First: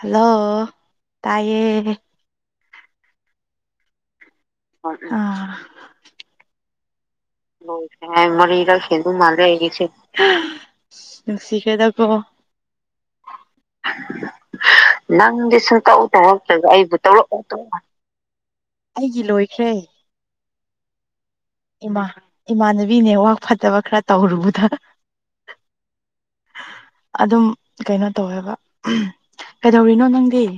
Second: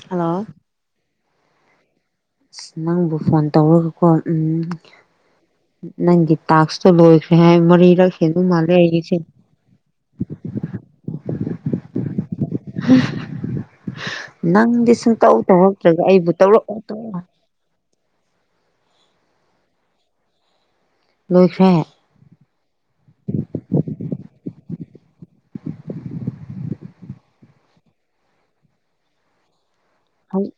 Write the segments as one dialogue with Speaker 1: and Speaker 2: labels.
Speaker 1: hello ꯇꯥꯏꯌꯦ
Speaker 2: ꯑꯁ ꯅꯪꯕꯨ ꯐꯣꯟ ꯇꯧꯔꯒꯀꯣ ꯎꯝ
Speaker 1: ꯑꯥ
Speaker 2: ꯅꯪꯒꯤ ꯇꯥꯛꯁꯇꯣ ꯂꯣꯏ
Speaker 1: ꯂꯣꯏꯈ꯭ꯔꯦ ꯍꯥꯏ ꯃꯔꯤꯔꯛ ꯍꯦꯟꯕ ꯃꯥꯜꯂꯦ ꯑꯩꯒꯤꯁꯦ ꯅꯨꯡꯁꯤꯈ꯭ꯔꯦꯗꯀꯣ
Speaker 2: [unintelligible] ꯅꯪꯗꯤ ꯁꯨꯡꯇꯧ
Speaker 1: ꯅꯪꯗꯤ ꯁꯨꯡꯇꯧ
Speaker 2: ꯇꯧꯔꯛꯇ꯭ꯔꯒ ꯑꯩꯕꯨ
Speaker 1: ꯇꯧꯔꯛꯇ꯭ꯔꯒ
Speaker 2: ꯇꯧꯔꯛꯑꯣ
Speaker 1: ꯑꯩꯕꯨ ꯇꯧꯔꯛꯑꯣ ꯇꯧꯔꯛꯑꯣ ꯑꯩꯒꯤ ꯂꯣꯏꯈ꯭ꯔꯦ
Speaker 2: ꯂꯣꯏꯈ꯭ꯔꯦ
Speaker 1: ꯏꯃꯥ ꯏꯃꯥꯟꯅꯕꯤꯅꯦ ꯋꯥ ꯐꯠꯇꯕ ꯈꯔ ꯇꯧꯔꯨꯕꯗ ꯑꯗꯨꯝ ꯀꯩꯅꯣ ꯇꯧꯋꯦꯕ ꯀꯩꯗꯧꯔꯤꯅꯣ ꯅꯪꯗꯤ
Speaker 2: ꯍꯧꯖꯤꯛ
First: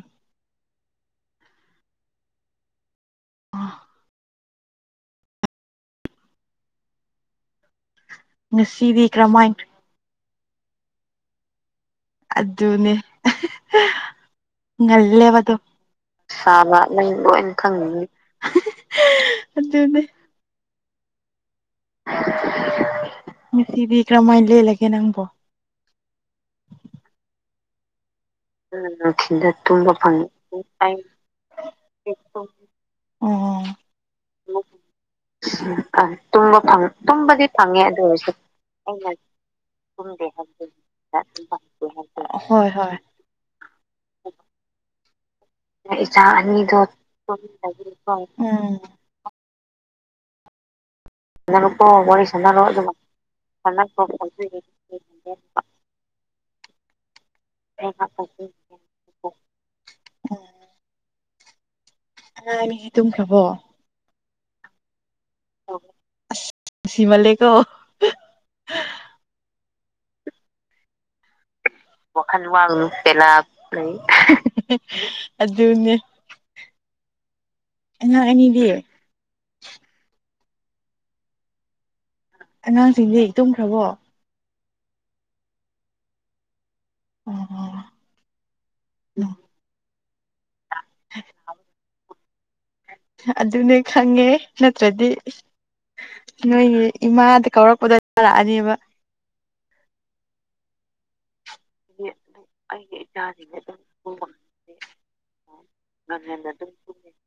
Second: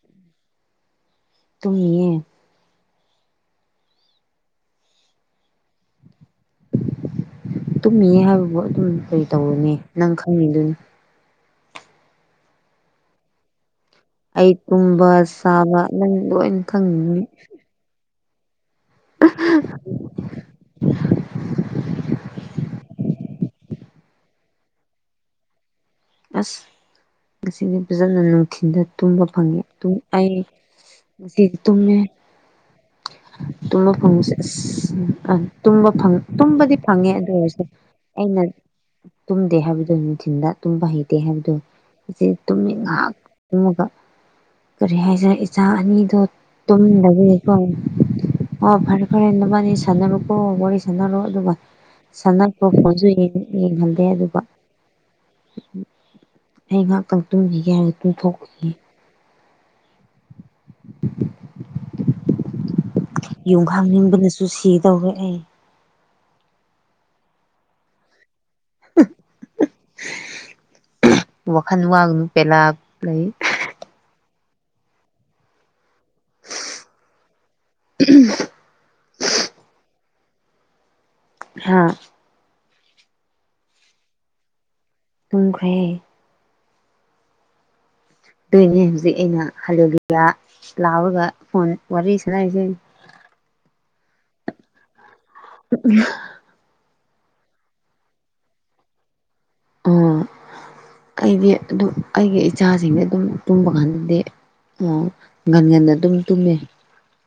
Speaker 2: ꯇꯨꯝꯃꯤꯌꯦ
Speaker 1: ꯑ
Speaker 2: ꯇꯨꯝꯃꯤꯌꯦ ꯍꯥꯏꯕꯕꯨ ꯑꯗꯨꯝ
Speaker 1: ꯉꯁꯤꯗꯤ
Speaker 2: ꯀꯩ
Speaker 1: ꯀꯔꯝꯍꯥꯏ
Speaker 2: ꯇꯧꯔꯨꯅꯤ ꯅꯪ ꯈꯪꯉꯤꯗꯨꯅꯤ
Speaker 1: ꯑꯗꯨꯅꯦ
Speaker 2: ꯑꯩ ꯇꯨꯝꯕ
Speaker 1: ꯉꯜꯂꯦꯕꯗꯣ
Speaker 2: ꯆꯥꯕ ꯅꯪ ꯂꯣꯏꯅ
Speaker 1: ꯁꯥꯕ
Speaker 2: ꯈꯪꯉꯤꯅꯤ
Speaker 1: ꯂꯣꯏꯅ ꯈꯪꯅꯤꯡꯉꯤ ꯑꯗꯨꯗꯤ ꯅꯨꯡꯁꯤꯕꯤ ꯀꯔꯝꯃꯥꯏ ꯂꯦꯜꯂꯤꯒꯦ ꯅꯪꯕꯣ
Speaker 2: ꯑꯁ [unintelligible] ꯐꯖꯅ ꯅꯨꯡꯊꯤꯜꯗ ꯇꯨꯝꯕ ꯐꯪꯉꯦ ꯑꯩ ꯉꯁꯤꯗꯤ ꯇꯨꯝꯃꯦ
Speaker 1: ꯑꯣ
Speaker 2: ꯇꯨꯝꯕ ꯐꯪꯕꯁꯦ ꯑꯁ ꯎꯝ ꯑꯝ ꯇꯨꯝꯕ ꯐꯪ ꯇꯨꯝꯕꯗꯤ ꯐꯪꯉꯦ ꯑꯗꯨ ꯑꯣꯏꯔꯁꯦ
Speaker 1: ꯑꯗꯨ ꯑꯣꯏꯁꯨ
Speaker 2: ꯇꯨꯝꯗꯦ ꯍꯥꯏꯕꯗꯨ ꯅꯨꯡꯊꯤꯟꯗ ꯇꯨꯝꯕ ꯍꯩꯇꯦ ꯍꯥꯏꯕꯗꯣ ꯉꯁꯤ
Speaker 1: ꯍꯣꯏ
Speaker 2: ꯇꯨꯝꯃꯤ
Speaker 1: ꯍꯣꯏ
Speaker 2: ꯉꯥꯍꯥꯛ ꯇꯨꯝꯃꯒ ꯀꯔꯤ ꯍꯥꯏꯁꯤꯔ ꯏꯆꯥ ꯑꯅꯤꯗꯣ ꯇꯨꯝꯗꯕꯒꯤꯀꯣ
Speaker 1: ꯎꯝ
Speaker 2: ꯑꯣ ꯐꯔꯦ ꯐꯔꯦ ꯅꯕꯥꯅꯤ ꯁꯥꯟꯅꯔꯣꯀꯣ ꯋꯥꯔꯤ ꯁꯥꯟꯅꯔꯣ ꯑꯗꯨꯒ ꯁꯥꯟꯅꯄ꯭ꯔꯣ ꯐꯣꯟꯁꯨ ꯌꯦꯡꯍꯟꯂꯦ ꯑꯗꯨꯒ ꯑꯩ ꯉꯍꯥꯛꯇꯪ ꯇꯨꯈꯤꯒꯦ ꯍꯥꯏꯔ ꯇꯨꯡꯊꯣꯛꯄ
Speaker 1: ꯎꯝ
Speaker 2: [unintelligible]
Speaker 1: [unintelligible]
Speaker 2: ꯌꯨꯝꯈꯥꯡꯅꯤꯡꯕꯅꯁꯨ ꯁꯤ ꯇꯧꯔꯦ ꯑꯩ
Speaker 1: ꯑꯁ ꯁꯤꯃꯜ ꯂꯦꯀꯣ
Speaker 2: ꯋꯥꯈꯜ ꯋꯥꯒꯅꯨ
Speaker 1: ꯋꯥꯈꯜ
Speaker 2: ꯄꯦꯂꯥ
Speaker 1: ꯋꯥꯡꯅꯨ
Speaker 2: ꯂꯩ
Speaker 1: ꯄꯦꯂꯞ ꯂꯩ ꯑꯗꯨꯅꯦ ꯑ ꯑꯦꯅꯤꯗꯤꯌꯦ
Speaker 2: ꯍꯥꯥ
Speaker 1: ꯑꯉꯥꯡꯁꯤꯡꯁꯦ ꯏ ꯇꯨꯝꯈ꯭ꯔꯕꯣ
Speaker 2: ꯇꯣꯡꯈ꯭ꯔꯦ
Speaker 1: ꯎꯝ
Speaker 2: ꯑꯗꯨꯏꯅꯦ ꯍꯧꯖꯤꯛ ꯑꯩꯅ ꯍꯂꯨ ꯂꯤꯂꯤꯌꯥ ꯂꯥꯎꯔꯒ ꯐꯣꯟ ꯋꯥꯔꯤ ꯁꯥꯟꯅꯔꯤꯁꯦ
Speaker 1: ꯑꯗꯨꯅꯦ ꯈꯪꯉꯦ ꯅꯠꯇ꯭ꯔꯗꯤ ꯅꯣꯏꯒꯤ ꯏꯃꯥꯗ ꯀꯧꯔꯛꯄꯗ ꯇꯔꯛꯑꯅꯦꯕ
Speaker 2: ꯎꯝ ꯑꯩꯗꯤ ꯑꯗꯨꯝ ꯑꯩꯒꯤ ꯏꯆꯥꯁꯤꯡꯁ ꯑꯗꯨꯝ ꯇꯨꯝꯕ ꯀꯥꯟꯗꯗꯤ ꯑꯣ ꯒꯟꯒꯟꯗ ꯑꯗꯨꯝ ꯇꯨꯝꯃꯦ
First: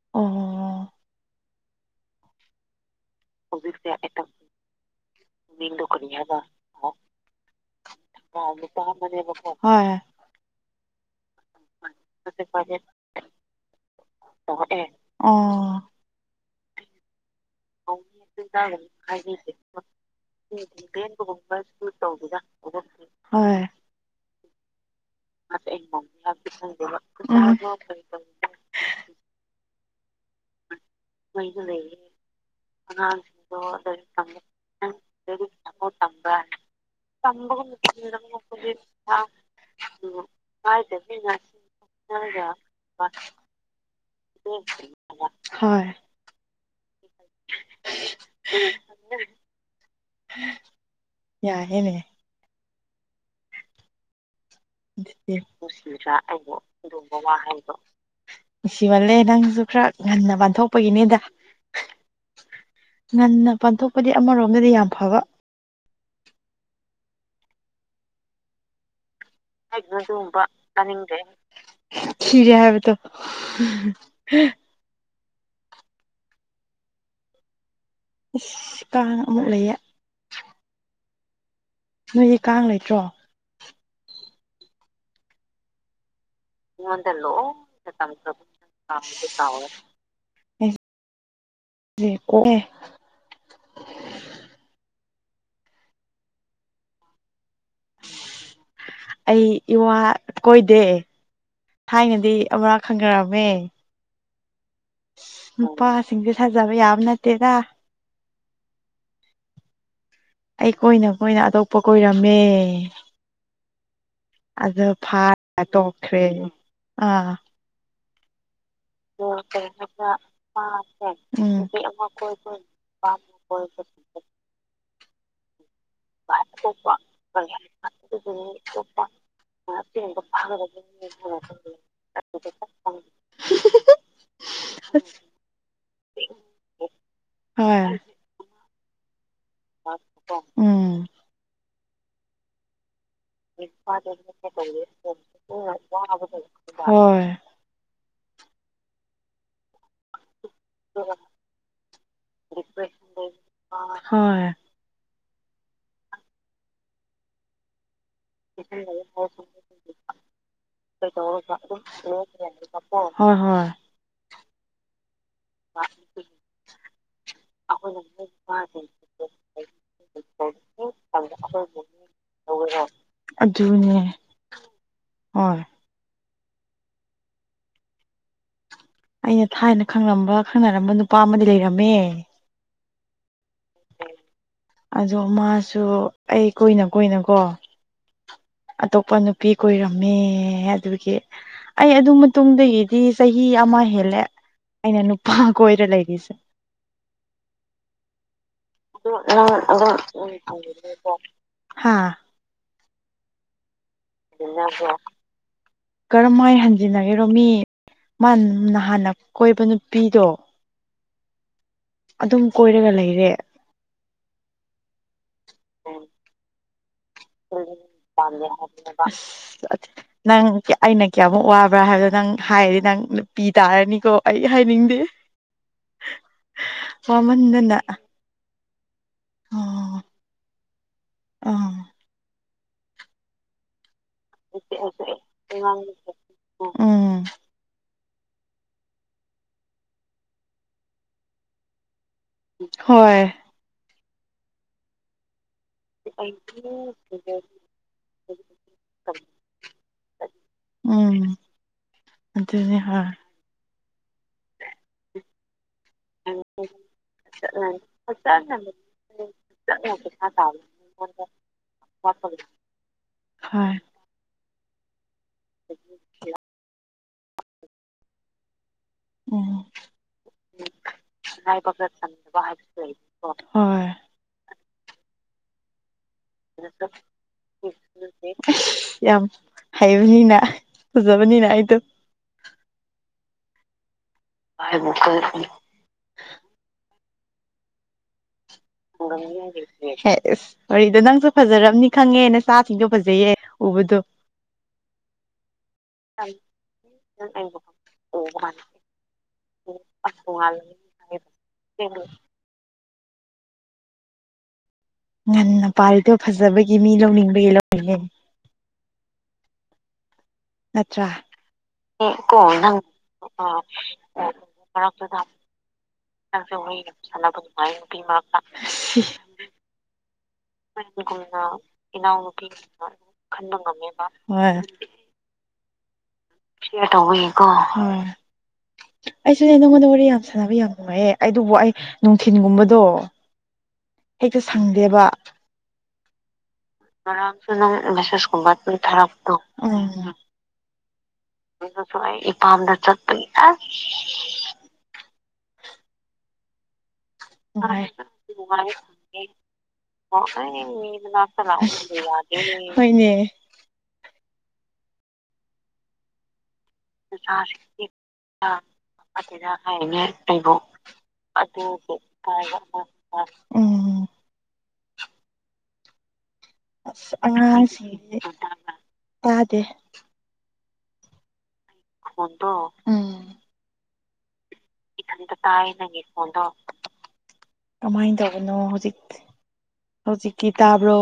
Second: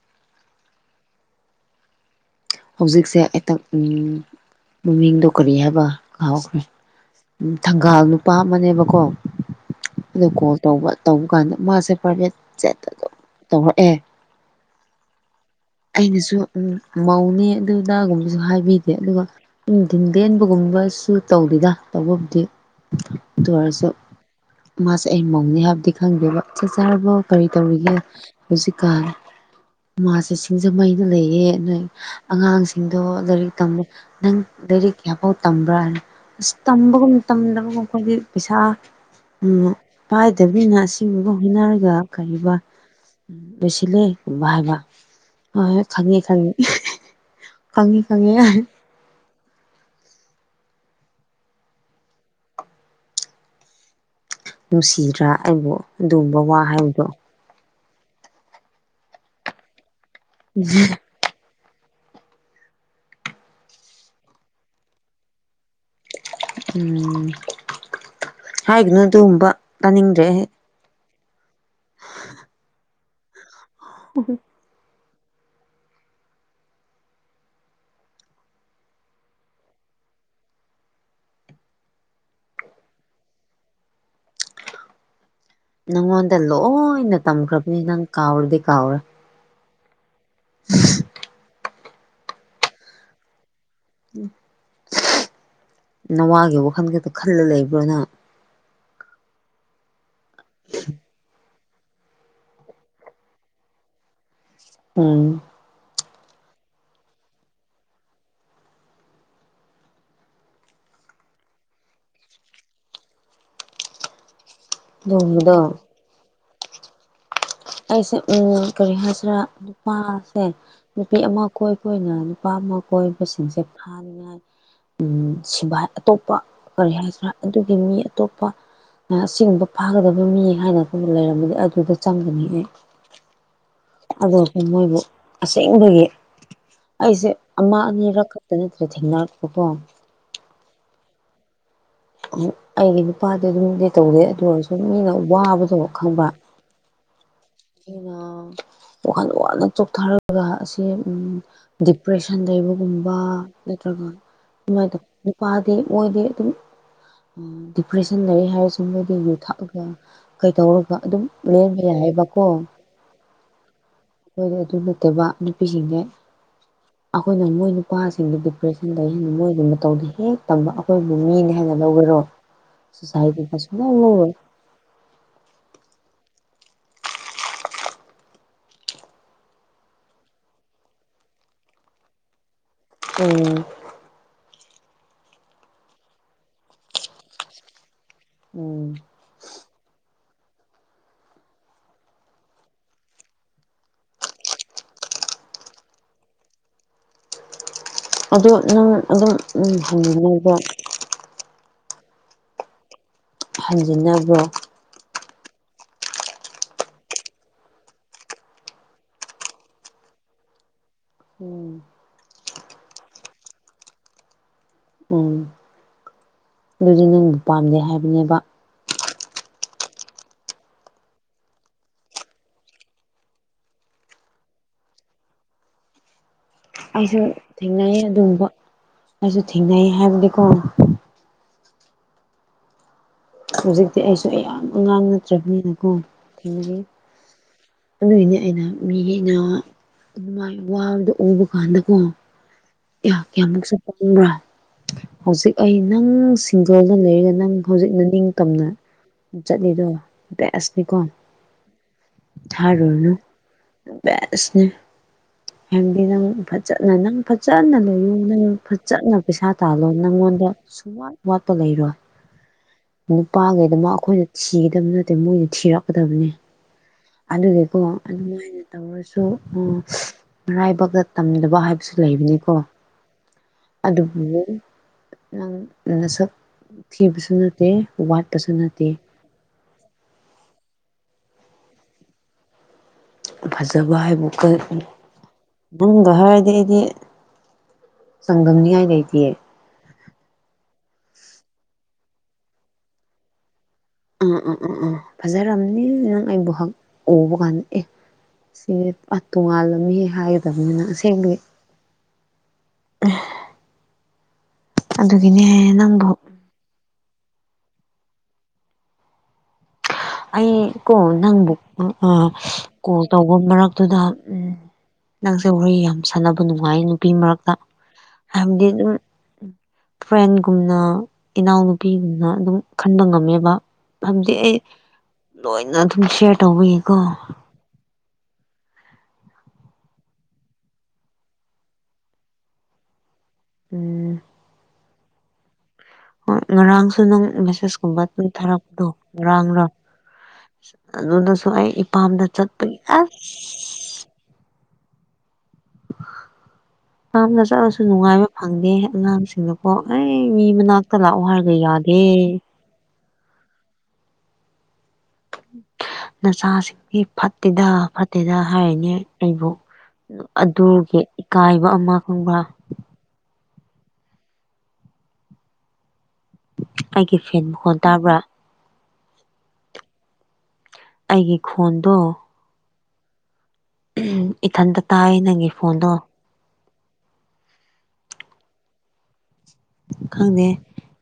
Speaker 1: ꯑꯣ
Speaker 2: ꯍꯧꯖꯤꯛꯁꯦ ꯑꯩꯇꯪ ꯃꯃꯤꯡꯗꯧ ꯀꯔꯤ ꯍꯥꯏꯕ ꯂꯥꯎꯈ꯭ꯔꯦ ꯊꯪꯒꯥꯜ ꯅꯨꯄꯥ ꯑꯃꯅꯦꯕꯀꯣ
Speaker 1: ꯍꯣꯏ
Speaker 2: ꯑ ꯀꯣꯜ ꯇꯧꯕ ꯇꯧꯕ ꯀꯥꯟꯗ ꯃꯥꯁꯦ ꯄ꯭ꯔꯥꯏꯚꯦꯠ ꯆꯦꯠꯇ ꯑꯗꯨꯝ ꯇꯧꯔꯛꯑꯦ
Speaker 1: ꯑꯣ
Speaker 2: ꯑꯗꯨꯗꯥꯅꯥꯒꯨꯝꯕꯁꯨ ꯍꯥꯏꯕꯤꯗꯦ ꯑꯗꯨꯒ ꯅꯨꯡꯊꯤꯟꯗꯦꯟꯕꯒꯨꯝꯕꯁꯨ ꯇꯧꯗꯦꯗ ꯇꯧꯕꯕꯨꯗꯤ
Speaker 1: ꯍꯣꯏ
Speaker 2: ꯇꯔꯁꯨ ꯃꯥꯁ ꯝꯧꯅꯤ ꯍꯥꯏꯕꯗꯤ ꯈꯪꯗꯦꯕ ꯆꯥꯛ ꯆꯥꯔꯕꯣ ꯀꯔꯤ
Speaker 1: ꯎꯝ
Speaker 2: ꯇꯧꯔꯤꯒꯦ ꯍꯧꯖꯤꯛꯀꯥꯟ ꯃꯥꯥꯁꯦ ꯁꯤꯡꯖꯃꯩꯅ ꯂꯩꯌꯦ ꯅꯣꯏ ꯑꯉꯥꯡꯁꯤꯡꯗꯣ ꯂꯥꯏꯔꯤꯛ ꯇꯝꯕ ꯅꯪ ꯂꯥꯏꯔꯤꯛ ꯀꯌꯥꯐꯥꯎ ꯇꯝꯕ꯭ꯔꯥꯅ ꯑꯁ ꯇꯝꯕꯒꯨꯝ ꯗꯕ ꯈꯣꯏꯗꯤ ꯄꯩꯁꯥ ꯎ ꯄꯥꯏꯗꯕꯅꯤꯅ ꯑꯁꯤꯒꯨꯝꯕꯒ ꯍꯣꯠꯅꯔꯒ ꯀꯔꯤꯕ ꯁ [unintelligible] [inaudible] ꯚ ꯍꯥꯏꯕ ꯍꯣꯏ ꯍꯣꯏ ꯈꯪꯉꯦ ꯈꯪꯉꯦ [inaudible] ꯐꯪꯉꯤ ꯈꯪꯉꯦ ꯌꯥꯔ
Speaker 1: ꯌꯥꯍꯅꯦ
Speaker 2: ꯅꯨꯡꯁꯤꯗ꯭ꯔꯥ ꯑꯩꯕꯨ
Speaker 1: ꯅꯨꯡꯁꯤꯗ꯭ꯔꯥ
Speaker 2: ꯑꯗꯨꯒꯨꯝꯕ
Speaker 1: ꯑꯩꯗꯣ
Speaker 2: ꯋꯥ ꯍꯥꯏꯕꯗꯣ
Speaker 1: ꯑꯗꯨꯨꯝꯕ ꯋꯥ ꯍꯥꯏꯩꯕꯣ ꯅꯨꯡꯁꯤꯃꯠꯂꯦ ꯅꯪꯁꯨ ꯈꯔ ꯉꯟꯅ ꯟꯊꯣꯛꯄꯒꯤꯅꯤꯗ ꯉꯟꯅ ꯄꯥꯟꯊꯣꯛꯄꯗꯤ ꯑꯃꯔꯣꯝꯗꯗꯤ ꯌꯥꯝ ꯐꯕ
Speaker 2: ꯎꯝ ꯍꯥꯏꯒꯅꯨ ꯑꯗꯨꯒꯨꯝꯕ ꯇꯥꯅꯤꯡꯗ꯭ꯔꯦ
Speaker 1: ꯈꯤꯔꯦ ꯍꯥꯏꯕ ꯇꯣ ꯏꯁꯁ ꯀꯥꯡ ꯑꯃꯨꯛ ꯂꯩꯌꯦ ꯅꯣꯏꯒꯤ ꯀꯥꯡ ꯂꯩꯇ꯭ꯔꯣ
Speaker 2: ꯅꯪꯉꯣꯟꯗ ꯂꯣꯏꯅ ꯇꯝꯈ꯭ꯔꯕꯅꯤ ꯅꯪ ꯀꯥꯎꯔꯗꯤ ꯀꯥꯎꯔꯦ [unintelligible] [inaudible]
Speaker 1: ꯦ [unintelligible] [inaudible]
Speaker 2: ꯅꯋꯥꯒꯤ ꯋꯥꯈꯜ ꯈꯛꯇ ꯈꯜꯂ ꯂꯩꯕ꯭ꯔꯥꯅ
Speaker 1: ꯑꯩ ꯏꯋꯥ ꯀꯣꯏꯗꯦ ꯊꯥꯏꯅꯗꯤ ꯑꯃꯨꯔꯛ ꯈꯟꯈꯔꯑꯃꯦ
Speaker 2: ꯎꯝ
Speaker 1: ꯁꯤꯡꯁꯦ ꯁꯥꯖꯕ ꯌꯥꯕ ꯅꯠꯇꯦꯗ ꯑꯩ ꯀꯣꯏꯅ ꯀꯣꯏꯅ ꯑꯇꯣꯞꯄ ꯀꯣꯏꯔꯝꯃꯦ ꯑꯗꯨ
Speaker 2: ꯑꯗꯨꯒꯨꯝꯕꯗꯣ
Speaker 1: ꯐꯥꯔꯒ ꯇꯣꯛꯈ꯭ꯔꯦ ꯑꯥ
Speaker 2: ꯑꯩꯁꯦ ꯎ ꯀꯔꯤ ꯍꯥꯏꯁꯤꯔꯥ ꯅꯨꯄꯥꯁꯦ ꯅꯨꯄꯤ ꯑꯃ
Speaker 1: ꯎꯝ
Speaker 2: ꯀꯣꯏꯕ ꯑꯣꯏꯅ ꯅꯨꯄꯥ ꯑꯃ ꯀꯣꯏꯕꯁꯤꯡꯁꯦ ꯍꯥꯅꯥ [inaudible] ꯎ ꯁꯤꯚꯥꯏ ꯑꯇꯣꯞꯄ ꯀꯔꯤ ꯍꯥꯏꯗ꯭ꯔꯥ ꯑꯗꯨꯒꯤ ꯃꯤ ꯑꯇꯣꯞꯄ ꯑꯁꯤꯒꯨꯝꯕ ꯐꯥꯒꯗꯕ ꯃꯤ ꯍꯥꯟꯅꯒꯨꯝꯕ ꯂꯩꯔꯝꯕꯗꯤ ꯑꯗꯨꯗ ꯆꯪꯒꯅꯤꯑ ꯑꯗꯨ ꯃꯣꯏꯕꯨ ꯑꯁꯦꯡꯕꯒꯤ ꯑꯩꯁꯦ ꯑꯃ
Speaker 1: ꯍꯣꯏ
Speaker 2: ꯑꯅꯤꯔꯛ ꯊꯦꯡꯅ
Speaker 1: ꯎꯝ
Speaker 2: ꯑꯃꯨꯛ ꯑꯩꯒꯤ ꯅꯨꯄꯥꯗꯤ ꯑꯗꯨꯝꯗꯤ ꯇꯧꯗꯦ ꯑꯗꯨ ꯑꯣꯏꯔꯁꯨꯨ ꯃꯤꯅ ꯋꯥꯕꯗꯣ ꯈꯪꯕ
Speaker 1: ꯍꯣꯏ
Speaker 2: ꯋꯥꯈꯜ ꯋꯥꯅ ꯆꯣꯛꯊꯔꯒ ꯑꯁꯤ ꯑꯝ ꯗꯤꯄ꯭ꯔꯦꯁꯟ ꯂꯩꯕꯒꯨꯝꯕ ꯅꯠꯇ꯭ꯔꯒ
Speaker 1: ꯍꯣꯏ
Speaker 2: ꯁꯨꯃꯥꯏ ꯅꯨꯄꯥꯗꯤ ꯃꯣꯏꯗꯤ ꯑꯗꯨꯝ ꯗꯤꯄ꯭ꯔꯦꯁꯟ ꯂꯩꯌꯦ ꯍꯥꯏꯔꯁꯨ ꯃꯣꯏꯗꯤ ꯌꯨ ꯊꯛꯑꯒ ꯀꯩꯗꯧꯔꯒ ꯑꯗꯨꯝ ꯂꯦꯟꯕ ꯌꯥꯏꯌꯦꯕ ꯀꯣ
Speaker 1: ꯍꯣꯏ ꯍꯣꯏ
Speaker 2: ꯍꯣꯏ ꯑꯗꯨ ꯅꯠꯇꯦꯕ ꯅꯨꯄꯤꯁꯤꯡꯅꯦ ꯑꯩꯈꯣꯏꯅ ꯃꯣꯏ ꯅꯨꯄꯥꯁꯤꯡꯗꯨ ꯗꯤꯄ꯭ꯔꯦꯁꯟꯗꯒꯤ ꯍꯦꯟꯅ ꯃꯣꯏꯕꯨ ꯃꯇꯧꯗ ꯍꯦꯛ ꯇꯝꯕ ꯑꯩꯈꯣꯏꯕꯨ ꯃꯤꯅꯦ ꯍꯥꯏꯅ ꯂꯧꯒꯦꯔꯣ ꯁꯣꯁꯥꯏꯇꯤꯅ
Speaker 1: ꯑꯗꯨꯅꯦ
Speaker 2: ꯁꯨꯡꯂꯧ ꯂꯧꯔꯣꯏ
Speaker 1: ꯍꯣꯏ ꯑꯩꯅ ꯊꯥꯏꯅ ꯈꯪꯂꯝꯕ ꯈꯪꯅꯔꯝꯕ ꯅꯨꯄꯥ ꯑꯃꯗꯤ ꯂꯩꯔꯝꯃꯦ
Speaker 2: ꯎꯝ
Speaker 1: ꯑꯗꯣ ꯃꯥꯁꯨ ꯑꯩ ꯀꯣꯏꯅ ꯀꯣꯏꯅꯀꯣ
Speaker 2: ꯎꯝ
Speaker 1: ꯑꯇꯣꯞꯄ ꯅꯨꯄꯤ ꯀꯣꯏꯔꯝꯃꯦ ꯑꯦ ꯑꯗꯨꯒꯤ ꯑꯩ ꯑꯗꯨ ꯃꯇꯨꯡꯗꯒꯤꯗꯤ ꯆꯍꯤ ꯑꯃ ꯍꯦꯜꯂꯦ ꯑꯩꯅ ꯅꯨꯄꯥ ꯀꯣꯏꯔ ꯂꯩꯔꯤꯁꯦ
Speaker 2: [inaudible] ꯑꯗꯣ ꯅꯪ ꯑꯗꯨꯝ ꯎꯝ ꯍꯟꯖꯤꯟꯅꯕꯔꯥ
Speaker 1: ꯍꯥꯥ
Speaker 2: ꯍꯟꯖꯤꯅꯕꯔꯣ
Speaker 1: ꯀꯔꯝꯍꯥꯏ ꯍꯟꯖꯤꯟꯅꯒꯦꯔꯣ ꯃꯤ ꯃꯥꯅ ꯍꯥꯟꯅ ꯀꯣꯏꯕ ꯅꯨꯄꯤꯗꯣ
Speaker 2: ꯎꯝ
Speaker 1: ꯑꯗꯨꯝ ꯀꯣꯏꯔꯒ ꯂꯩꯔꯦ
Speaker 2: ꯎꯝ ꯑꯗꯨꯗꯤ ꯅꯪꯕꯨ ꯄꯥꯝꯗꯦ
Speaker 1: ꯗ
Speaker 2: ꯍꯥꯏꯕꯅꯦꯕ
Speaker 1: [unintelligible] ꯅꯪ ꯑꯩꯅ ꯀꯌꯥꯃꯨꯛ ꯋꯥꯕ꯭ꯔꯥ ꯍꯥꯏꯕꯗꯣ ꯅꯪ ꯍꯥꯏꯔꯗꯤ ꯅꯪ ꯄꯤ ꯇꯥꯔꯅꯤꯀꯣ ꯑꯩ ꯍꯥꯏꯅꯤꯡ ꯗꯦ
Speaker 2: ꯑꯩꯁꯨ ꯊꯦꯡꯅꯩ ꯑꯗꯨꯝꯕ ꯑꯩꯁꯨ ꯊꯦꯡꯅꯩ
Speaker 1: ꯑꯣ
Speaker 2: ꯍꯥꯏꯕꯗꯤꯀꯣ
Speaker 1: ꯑꯥ
Speaker 2: ꯍꯧꯖꯤꯛꯇꯤ ꯑꯩꯁꯨ ꯌꯥꯝꯑꯉꯥꯡ ꯅꯠꯇ꯭ꯔꯕꯅꯤꯅꯀꯣ ꯊꯦꯡꯅꯩꯌꯦ
Speaker 1: ꯎꯝ
Speaker 2: ꯑꯗꯨꯏꯅꯦ ꯑꯩꯅ ꯃꯤ ꯑꯩꯅ ꯑꯗꯨꯃꯥꯏ ꯋꯥꯕꯗꯣ ꯎꯕ ꯀꯥꯟꯗꯀꯣ
Speaker 1: ꯍꯣꯏ
Speaker 2: ꯈꯪꯕꯔ ꯍꯧꯖꯤꯛ ꯑꯩ ꯅꯪ ꯁꯤꯡꯒꯜꯗ ꯂꯩꯔꯒ ꯅꯪ ꯍꯧꯖꯤꯛ ꯅꯅꯤꯡꯇꯝꯅ ꯆꯠꯂꯤꯗꯣ ꯕꯦꯁꯅꯤꯀꯣ
Speaker 1: ꯎꯝ ꯑꯗꯨꯅꯤ ꯍꯥ
Speaker 2: ꯍꯥꯏꯔꯨꯔꯅꯨ ꯕꯦꯁꯅꯦ ꯍꯥꯏꯕꯗꯤ ꯅꯪ ꯐꯖꯟꯅ ꯅꯪ ꯐ ꯖꯟꯅ ꯂꯩꯌꯨ ꯅꯪ ꯐꯖꯟꯅ ꯄꯩꯁꯥ ꯇꯥꯜꯂꯣ ꯅꯪꯉꯣꯟꯗ ꯁꯨꯡꯋꯥꯠ ꯋꯥꯠꯄ ꯂꯩꯔꯣꯏ ꯅꯨꯄꯥꯒꯤ
Speaker 1: ꯍꯣꯏ
Speaker 2: ꯑꯗꯨꯃꯛ ꯑꯩꯈꯣꯏꯅ ꯊꯤꯒꯗꯕ ꯅꯠꯇꯦ ꯃꯣꯏꯅ ꯊꯤꯔꯛꯀꯗꯕꯅꯤ ꯑꯗꯨꯒꯀꯣ ꯑꯗꯨ ꯃꯣꯏꯅ ꯇꯧꯔꯁꯨ
Speaker 1: ꯎꯝ
Speaker 2: ꯃꯔꯥꯏꯕꯛꯇ ꯇꯝꯗꯕ ꯍꯥꯏꯕꯁꯨ ꯂꯩꯕꯅꯤ ꯀꯣ
Speaker 1: ꯍꯣꯏ
Speaker 2: ꯑꯗꯨꯕꯨ ꯅꯪ ꯅꯁꯛ ꯊꯤꯕꯁꯨ ꯅꯠꯇꯦ ꯋꯥꯠꯄꯁꯨ ꯅꯠꯇꯦ
Speaker 1: ꯍꯥꯏꯕꯅꯤꯅ ꯐꯖꯕꯅꯤꯅ ꯑꯩꯗꯣ
Speaker 2: ꯐꯖꯕ ꯍꯥꯏꯕ ꯀ ꯅꯪꯒ ꯍꯥꯏꯔꯗꯤ ꯑꯩꯗꯤ ꯆꯥꯡꯗꯝꯅꯤꯉꯥꯏ ꯂꯩꯇꯦꯌꯦ
Speaker 1: ꯑꯦꯁ ꯋꯥꯔꯤꯗꯣ ꯅꯪꯁꯨ ꯐꯖꯔꯝꯅꯤ ꯈꯪꯉꯦ ꯅꯆꯥꯁꯤꯡꯗꯣ ꯐꯖꯩꯌꯦ ꯎꯕꯗꯣ
Speaker 2: ꯎꯝ ꯎꯝ ꯎꯝ ꯎꯝ ꯐꯖꯔꯝꯅꯤ ꯅꯪ ꯑꯩꯕꯨ ꯍꯥꯛ ꯎꯕ ꯀꯥꯟꯗ ꯑꯦ ꯁꯤ ꯇꯣꯉꯥꯜꯂꯝꯅꯤ ꯍꯥꯏꯗꯕꯅꯤꯅ ꯑꯁꯦꯡꯗꯤ ꯑ
Speaker 1: ꯉꯟꯅ ꯄꯥꯔꯤꯗꯣ ꯐꯖꯕꯒꯤ ꯃꯤ ꯂꯧꯅꯤꯡꯉ ꯝꯕꯂꯦ
Speaker 2: ꯑꯩ ꯀꯣ ꯅꯪꯕꯨ ꯀꯣꯜ ꯇꯧꯕ ꯃꯔꯛꯇꯨꯗ ꯎꯝ ꯅꯪꯁꯦ ꯍꯣꯔꯣꯏ ꯌꯥꯝ ꯁꯥꯟꯅꯕ ꯅꯨꯡꯉꯥꯏ ꯅꯨꯄꯤ ꯃꯔꯛꯇ ꯍꯥꯏꯕꯗꯤ ꯑꯗꯨꯝ
Speaker 1: ꯑꯁꯤ
Speaker 2: ꯐ꯭ꯔꯦꯟꯒꯨꯝꯅ ꯏꯅꯥꯎꯅꯨꯄꯤꯒꯨꯝꯅ ꯑꯗꯨꯝ ꯈꯟꯕ ꯉꯝꯃꯦꯕ ꯍꯥꯏꯕꯗꯤ ꯑꯩ
Speaker 1: ꯍꯣꯏ
Speaker 2: ꯂꯣꯏꯅ ꯑꯗꯨꯝ ꯁꯦ ꯇꯧꯕꯌꯦꯀꯣ
Speaker 1: ꯍꯣꯏ
Speaker 2: [unintelligible]
Speaker 1: ꯑꯩꯁꯨꯅꯦ ꯅꯪꯉꯣꯟꯗ ꯋꯥꯔꯤ ꯌꯥꯝ ꯁꯥꯟꯅꯕ ꯌꯥꯝ ꯅꯨꯡꯉꯥꯏꯌꯦꯦ ꯑꯩꯕꯨ ꯑꯩ ꯅꯨꯡꯊꯤꯤꯟꯒꯨꯝꯕꯗꯣ
Speaker 2: ꯎꯝ
Speaker 1: ꯍꯦꯛꯇ ꯁꯪꯗꯦꯕ
Speaker 2: ꯍꯣꯏ ꯉꯔꯥꯡꯁꯨ ꯅꯪ ꯚꯦꯁꯦꯁꯀꯨꯝꯕ ꯑꯗꯨ ꯊꯥꯔꯛꯄꯗꯣ ꯉꯔꯥꯡꯔꯣ
Speaker 1: ꯎꯝ
Speaker 2: ꯑꯗꯨꯗꯁꯨ ꯑꯩ ꯏꯄꯥꯝꯗ ꯆꯠꯄꯒꯤ ꯑꯁ ꯌꯥꯝꯝꯅ ꯆꯠꯂꯁꯨ
Speaker 1: ꯅꯨꯡꯉꯥꯏ
Speaker 2: ꯅꯨꯡꯉꯥꯏꯕ ꯐꯪꯗꯦ ꯑꯉꯥꯡꯁꯤꯡꯗꯀꯣ ꯑꯩ ꯃꯤ ꯃꯅꯥꯛꯇ ꯂꯥꯛꯑꯣ ꯍꯥꯏꯔꯒ
Speaker 1: ꯑꯁ
Speaker 2: ꯌꯥꯗꯦ
Speaker 1: ꯍꯣꯏꯅꯦ
Speaker 2: ꯅꯁꯥꯁꯤ ꯐꯠꯇꯦꯗ ꯐꯠꯇꯦꯗ ꯍꯥꯏꯔꯅꯤ ꯑꯩꯕꯨ ꯑꯗꯨꯒꯤ ꯏꯀꯥꯏꯕ ꯑꯃ ꯈꯪꯕ꯭ꯔꯥ
Speaker 1: ꯎꯝ ꯑꯁ
Speaker 2: ꯑꯩꯒꯤ ꯐꯦꯟ ꯃꯈꯣꯟ
Speaker 1: ꯑꯉꯥꯡꯁꯤ
Speaker 2: ꯇꯥꯕ꯭ꯔꯥ
Speaker 1: ꯇꯥꯗꯦ
Speaker 2: ꯑꯩꯒꯤ ꯈꯣꯟꯗꯣ
Speaker 1: ꯎꯝ
Speaker 2: ꯎꯝ ꯏꯊꯟꯇ ꯇꯥꯏ ꯅꯪꯒꯤ ꯐꯣꯟꯗꯣ
Speaker 1: ꯀꯃꯥꯏꯅ ꯇꯧꯕꯅꯣ ꯍꯧꯖꯤꯛ
Speaker 2: ꯈꯪꯗꯦ
Speaker 1: ꯍꯧꯖꯤꯛꯀꯤꯤ ꯇꯕ꯭ꯔꯣ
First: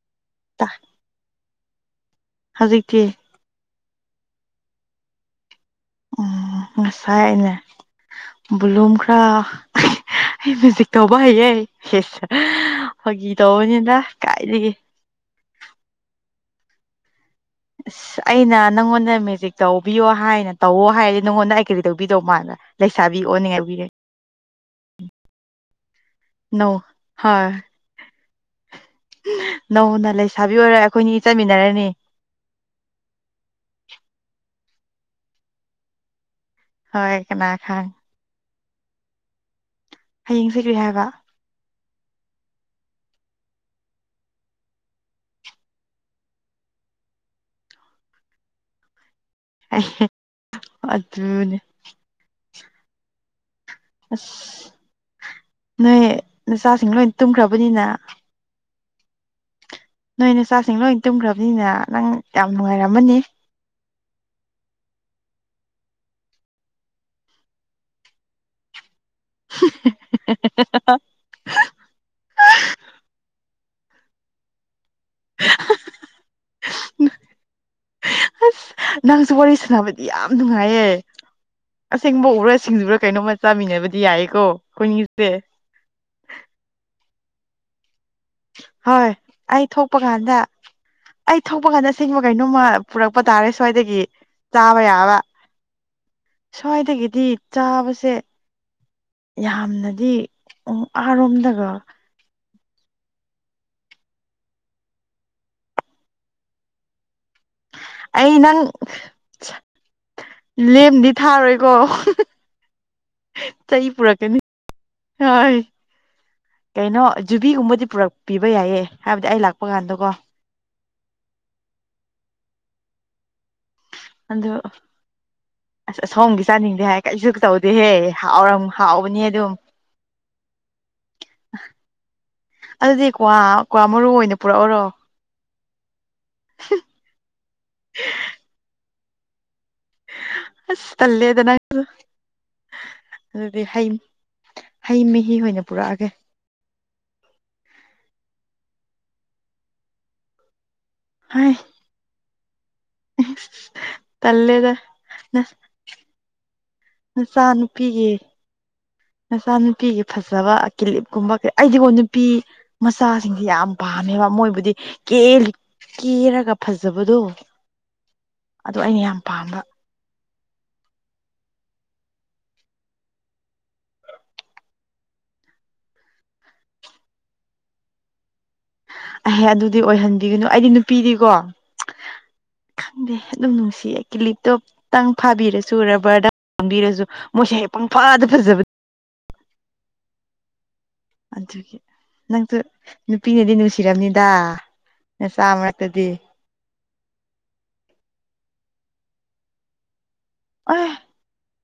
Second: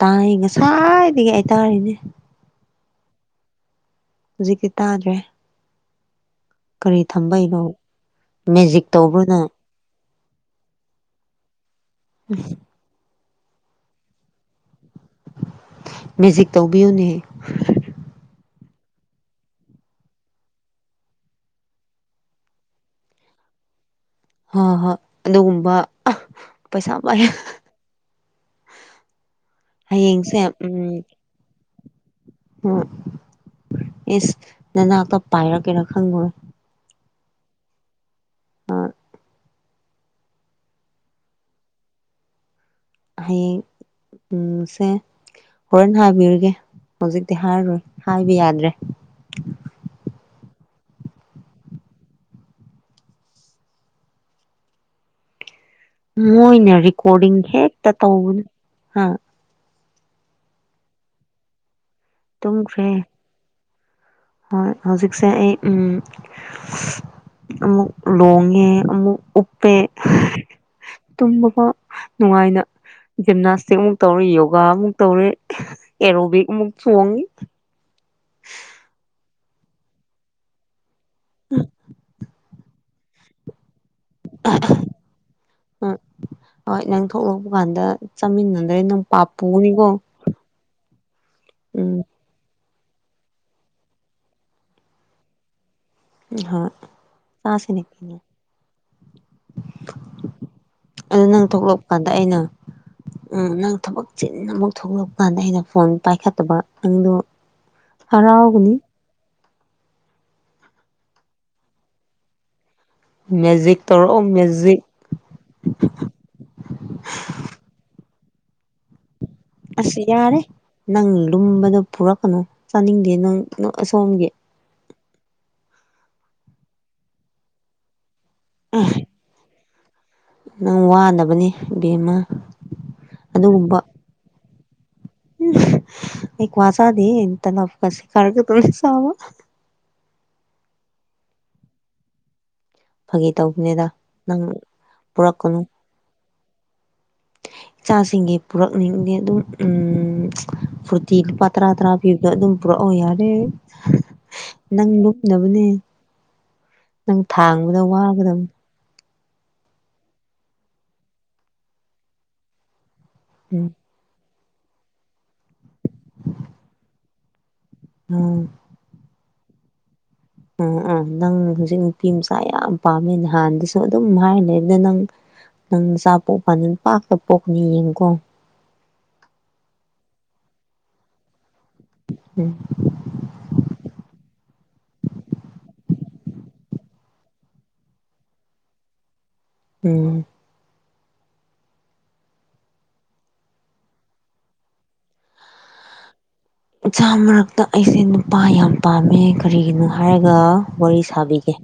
Speaker 2: ꯇꯥꯏ ꯉꯁꯥꯏꯗꯒꯤ ꯍꯥꯏꯇꯥꯔꯤꯅꯦ
Speaker 1: ꯀꯦ
Speaker 2: ꯍꯧꯖꯤꯛꯇꯤ ꯇꯥꯗ꯭ꯔꯦ
Speaker 1: ꯎꯝ
Speaker 2: ꯀꯔꯤ
Speaker 1: ꯉꯁꯥꯏ ꯑꯅꯦ
Speaker 2: ꯊꯝꯕꯩꯅꯣ ꯃꯦꯖꯤꯛ
Speaker 1: ꯕꯕꯨꯂꯨꯝ
Speaker 2: ꯇꯧꯕ꯭ꯔꯣ
Speaker 1: ꯈꯔ
Speaker 2: ꯅꯪ
Speaker 1: ꯑꯩ ꯃꯨꯖꯤꯛ ꯇꯧꯕ ꯍꯦꯁ ꯍ ꯇꯧꯅꯤꯗ ꯀꯥꯏꯗꯤ
Speaker 2: ꯃꯦꯖꯤꯛ ꯇꯧꯕꯤꯌꯨꯅꯦꯍ
Speaker 1: ꯑꯁ ꯑꯩꯅ ꯅꯪꯉꯣꯟꯗ ꯃꯦꯖꯤꯛ ꯇꯧꯕꯤꯌꯣ ꯍꯥꯏꯅ ꯇꯧꯋꯣ ꯍꯥꯏꯔꯗꯤ ꯅꯪꯉꯣꯟꯗ ꯑꯩ ꯀꯔꯤ ꯇꯧꯕꯤꯗꯣ ꯃꯥꯅꯣ ꯂꯩꯁꯥꯕꯤ ꯑꯣ ꯅꯤꯡꯉꯥꯏꯕꯤꯔꯦ
Speaker 2: ꯍ ꯍꯣꯏ ꯑꯗꯨꯒꯨꯝꯕ
Speaker 1: ꯅꯧ
Speaker 2: ꯄꯩꯁꯥ ꯃ
Speaker 1: ꯍꯣꯏ ꯅꯧꯅ ꯂꯩꯁꯥꯕꯤ ꯑꯣꯏꯔꯣꯏ ꯑꯩꯈꯣꯏꯅꯤ ꯆꯠꯃꯤꯟꯅꯔꯅꯤ
Speaker 2: ꯎꯝ ꯏꯁꯁ ꯅꯅꯥꯛꯇ ꯄꯥꯏꯔꯛꯀꯦꯔꯥ ꯈꯪꯈ
Speaker 1: ꯍ ꯀꯅꯥ ꯈꯥꯡ
Speaker 2: ꯑ
Speaker 1: ꯍꯌꯦꯡ ꯁꯤꯒ꯭ꯔꯤ ꯍꯥꯏꯕ
Speaker 2: ꯍꯥꯏꯌꯦꯡ ꯎꯝꯁꯦ ꯍꯣꯔꯦꯟ ꯍꯥꯏꯕꯤꯔꯒꯦ ꯍꯧꯖꯤꯛꯇꯤ ꯍꯥꯏꯔꯔꯣꯏ ꯍꯥꯏꯕ ꯌꯥꯗ꯭ꯔꯦ
Speaker 1: ꯑꯗꯨ ꯑꯗꯨꯅꯦ ꯑ
Speaker 2: ꯃꯣꯏꯅꯦ ꯔꯦꯀꯣꯔꯗꯤꯡ ꯍꯦꯛꯇ ꯇꯧꯕꯅꯤ ꯍꯥ
Speaker 1: ꯅꯣꯏ ꯅ ꯆꯥꯛꯁꯤꯡ ꯂꯣꯏ ꯇꯨꯝꯈ꯭ꯔꯕꯅꯤꯅ ꯅꯪ ꯌꯥꯝ
Speaker 2: ꯇꯨꯝꯈ꯭ꯔꯦ
Speaker 1: ꯅꯨꯡꯉꯥꯏꯔꯝꯃꯅꯤ
Speaker 2: ꯍꯣꯏ ꯍꯧꯖꯤꯛꯁꯦ ꯑꯩ ꯎꯝ ꯑꯃꯨꯛ ꯂꯣꯡꯉꯦ ꯑꯃꯨꯛ ꯎꯞꯄꯦ ꯇꯨꯝꯕꯒ ꯅꯨꯡꯉꯥꯏꯅ ꯖꯤꯝꯅꯥꯁ ꯍꯧꯛ ꯑꯃꯨꯛ ꯇꯧꯔꯦ ꯌꯣꯒꯥ ꯑꯃꯨꯛ ꯇꯧꯔꯦ ꯑꯦꯔꯣꯕꯤꯛ ꯑꯃꯨꯛ ꯆꯣꯡꯉꯦ
Speaker 1: ꯑꯁ ꯅꯪꯁꯨ ꯋꯥꯔꯤ ꯁꯥꯟꯅꯕꯗꯤ ꯌꯥꯝ ꯅꯨꯡꯉꯥꯏꯌꯦ ꯑꯁꯦꯡꯕ ꯎꯕ꯭ꯔꯥ ꯁꯤꯡꯁꯤꯕ꯭ꯔꯥ ꯀꯩꯅꯣꯝꯃ ꯆꯥꯃꯤꯟꯅꯕ ꯗꯤ ꯌꯥ ꯀꯣ ꯀꯟꯁꯦ
Speaker 2: ꯎꯝ ꯍꯣꯏ ꯅꯪ ꯊꯣꯛꯂꯛꯄ ꯀꯥꯟꯗ ꯆꯥꯃꯤꯟꯅꯗ꯭ꯔꯦ ꯅꯪ
Speaker 1: ꯑꯩ
Speaker 2: ꯄꯥꯞꯄꯨꯅꯤꯀꯣ
Speaker 1: ꯊꯣꯛꯄ ꯀꯥꯟꯗ ꯑꯩ ꯊꯣꯛꯄ ꯀꯥꯟꯗ ꯁꯤꯡꯕ ꯀꯩꯅꯣꯝꯃ ꯄꯨꯔꯛꯄ ꯇꯥꯔꯦ ꯁ꯭ꯋꯥꯏꯗꯒꯤ ꯆꯥꯕ ꯌꯥꯕ
Speaker 2: ꯍꯣꯏ
Speaker 1: ꯁ꯭ꯋꯥꯏꯗꯒꯤꯗꯤ
Speaker 2: ꯆꯥꯁꯤꯅꯦ
Speaker 1: ꯆꯥꯕꯁꯦ
Speaker 2: ꯀꯩꯅꯣ
Speaker 1: ꯌꯥꯝꯅꯗꯤ
Speaker 2: ꯑꯗꯨ ꯅꯪ
Speaker 1: ꯑꯥꯔꯣꯝꯗꯒ
Speaker 2: ꯊꯣꯛꯂꯛꯄ ꯀꯥꯟꯗ ꯑꯩꯅ ꯎꯝ ꯅꯪ ꯊꯕꯛ ꯆꯤ ꯑꯃꯨꯛ ꯊꯣꯛꯂꯛꯄ ꯀꯥꯟꯗ ꯑꯩꯅ ꯐꯣꯟ ꯄꯥꯏꯈꯠꯇꯕ ꯅꯪꯗꯣ
Speaker 1: ꯑꯩ ꯅꯪ
Speaker 2: ꯍꯔꯥꯎꯒꯅꯤ
Speaker 1: ꯂꯦꯝꯗꯤ ꯊꯥꯔꯣꯏꯀꯣ
Speaker 2: ꯃꯦꯖꯤꯛ
Speaker 1: ꯆꯍꯤ
Speaker 2: ꯇꯧꯔꯛꯑꯣ
Speaker 1: ꯄꯨꯔꯛꯀꯅꯤ
Speaker 2: ꯃꯦꯖꯤꯛ
Speaker 1: ꯍ ꯀꯩꯅꯣ ꯖꯨꯕꯤꯒꯨꯝꯕꯗꯤ ꯄꯨꯔꯛꯄꯤꯕ ꯌꯥꯏꯌꯦ ꯍꯥꯏꯕꯗꯤ ꯑꯩ ꯂꯥꯛꯄ
Speaker 2: ꯑꯁ
Speaker 1: ꯀꯥꯟꯗꯀꯣ
Speaker 2: ꯌꯥꯔꯦ ꯅꯪ ꯂꯨꯝꯕꯗ ꯄꯨꯔꯛꯀꯅꯨ ꯆꯥꯅꯤꯡꯗꯦ ꯅꯪ ꯑꯁꯣꯝꯒꯤ
Speaker 1: ꯑꯗꯨ ꯑꯁ ꯑꯁꯣꯝꯒꯤ ꯆꯥꯅꯤꯡꯗꯦ ꯍꯥꯏ ꯀꯔꯤꯁꯨ ꯇꯧꯗꯦꯍꯦ ꯍꯥꯎꯔ ꯍꯥꯎꯕꯅꯦ ꯑꯗꯨꯝ
Speaker 2: ꯅꯪ ꯋꯥꯅꯕꯅꯦ ꯕꯦꯝꯃ
Speaker 1: ꯑꯗꯨꯗꯤꯗꯤ ꯀꯋꯥ
Speaker 2: ꯑꯗꯨꯒꯨꯝꯕ
Speaker 1: ꯀꯋꯥ ꯃꯔꯨ ꯑꯣꯏꯅ ꯄꯨꯔꯥ ꯑꯣꯏꯔꯣ
Speaker 2: ꯑꯩ ꯋꯥꯁꯗꯦ ꯇꯅ ꯀꯁꯤꯦ ꯀꯔꯒ ꯇꯧ ꯁꯥꯕ
Speaker 1: ꯑꯁ ꯇꯂꯦꯗ ꯅ
Speaker 2: ꯐꯥꯒꯤ
Speaker 1: ꯑꯗꯨꯗꯤ ꯍ
Speaker 2: ꯇꯧꯕꯅꯤꯗ ꯅꯪ
Speaker 1: ꯍꯩ ꯃꯍꯤ
Speaker 2: ꯄꯨꯔꯛꯀꯅꯨ
Speaker 1: ꯑꯣꯏꯅ ꯄꯨꯔꯛꯑꯒꯦ
Speaker 2: ꯏꯆꯥꯁꯤꯡꯒꯤ ꯄꯨꯔꯛꯅꯤꯡꯕꯒꯤ ꯑꯗꯨꯝ ꯐꯨꯔꯇꯤ ꯄ
Speaker 1: ꯍꯥꯏ
Speaker 2: ꯇꯔꯥ ꯇꯔꯥ ꯄꯤꯕꯗꯣ ꯑꯗꯨꯝ ꯄꯨꯔꯛꯑꯣ ꯌꯥꯔꯦ
Speaker 1: ꯇꯜꯂꯦꯗ
Speaker 2: ꯅꯪ ꯂꯨꯞꯅꯕꯅꯦ ꯅꯪ ꯊꯥꯡꯕꯗ
Speaker 1: ꯅꯆꯥꯅꯨꯄꯤꯒꯤ
Speaker 2: ꯋꯥꯒꯗꯕꯅꯦ
Speaker 1: ꯅꯆꯥꯅꯨꯄꯤꯒꯤ ꯐꯖꯕ ꯑꯀꯤꯂꯤꯞ ꯀꯨꯝꯕ ꯀꯩ ꯑꯩꯗꯤꯒꯣ ꯅꯨꯄꯤ ꯃꯆꯥꯁꯤꯡꯁꯤ
Speaker 2: ꯎꯝ
Speaker 1: ꯌꯥꯝ ꯄꯥꯝꯃꯦꯕ ꯃꯣꯏꯕꯨꯗꯤ ꯀꯦꯜꯂꯤ ꯀꯦꯔꯒ ꯐꯖꯕꯗꯣ
Speaker 2: ꯎꯝ
Speaker 1: ꯑꯗꯨ ꯑꯩꯅ ꯌꯥꯝ ꯄꯥꯝꯕ
Speaker 2: ꯎꯝ ꯎꯝ ꯅꯪ ꯍꯧꯖꯤꯛ ꯅꯨꯄꯤ ꯃꯆꯥ ꯌꯥꯝ ꯄꯥꯝꯃꯦ ꯍꯥꯟꯅꯗꯁꯨ ꯑꯗꯨꯝ ꯍꯥꯏꯔꯤ ꯂꯩꯕꯗ ꯅꯪ ꯅꯪ ꯆꯆꯥ ꯄꯣꯛꯄ ꯅ ꯄꯥꯛꯇ ꯄꯣꯛꯄꯅꯤ ꯌꯦꯡꯉꯨꯀꯣ
Speaker 1: ꯑꯍꯦ ꯑꯗꯨꯗꯤ ꯑꯣꯏꯍꯟꯕꯤꯒꯅꯨ ꯑꯩꯗꯤ ꯅꯨꯄꯤꯗꯤꯀꯣ
Speaker 2: ꯎꯝ
Speaker 1: ꯈꯪꯗꯦ ꯑꯗꯨꯝ ꯅꯨꯡꯁꯤꯌꯦ ꯂ ꯂꯤꯞꯇꯣꯞꯇꯪ ꯐꯥꯕꯤꯔꯁꯨ ꯔꯕꯔꯗꯪ ꯄꯥꯝꯕꯤꯔꯁꯨ ꯃꯣꯏꯁꯦ ꯍꯦꯛ ꯄꯨꯡ ꯐꯥꯗ ꯐꯖꯕ
Speaker 2: ꯎꯝ
Speaker 1: ꯑꯗꯨꯒꯤ ꯅꯪꯁꯨ ꯅꯨꯄꯤꯅꯗꯤ ꯅꯨꯡꯁꯤꯔꯕꯝꯅꯤꯗ ꯁꯝꯛꯇꯗꯤ
Speaker 2: ꯏꯆꯥ ꯃꯔꯛꯇ ꯑꯩꯁꯦ ꯅꯨꯄꯥ ꯌꯥꯝ ꯄꯥꯝꯃꯦ ꯀꯔꯤꯒꯤꯅꯣ ꯍꯥꯏꯔꯒ
Speaker 1: ꯑꯦ
Speaker 2: ꯋꯥꯔꯤ ꯁꯥꯕꯤꯒꯦ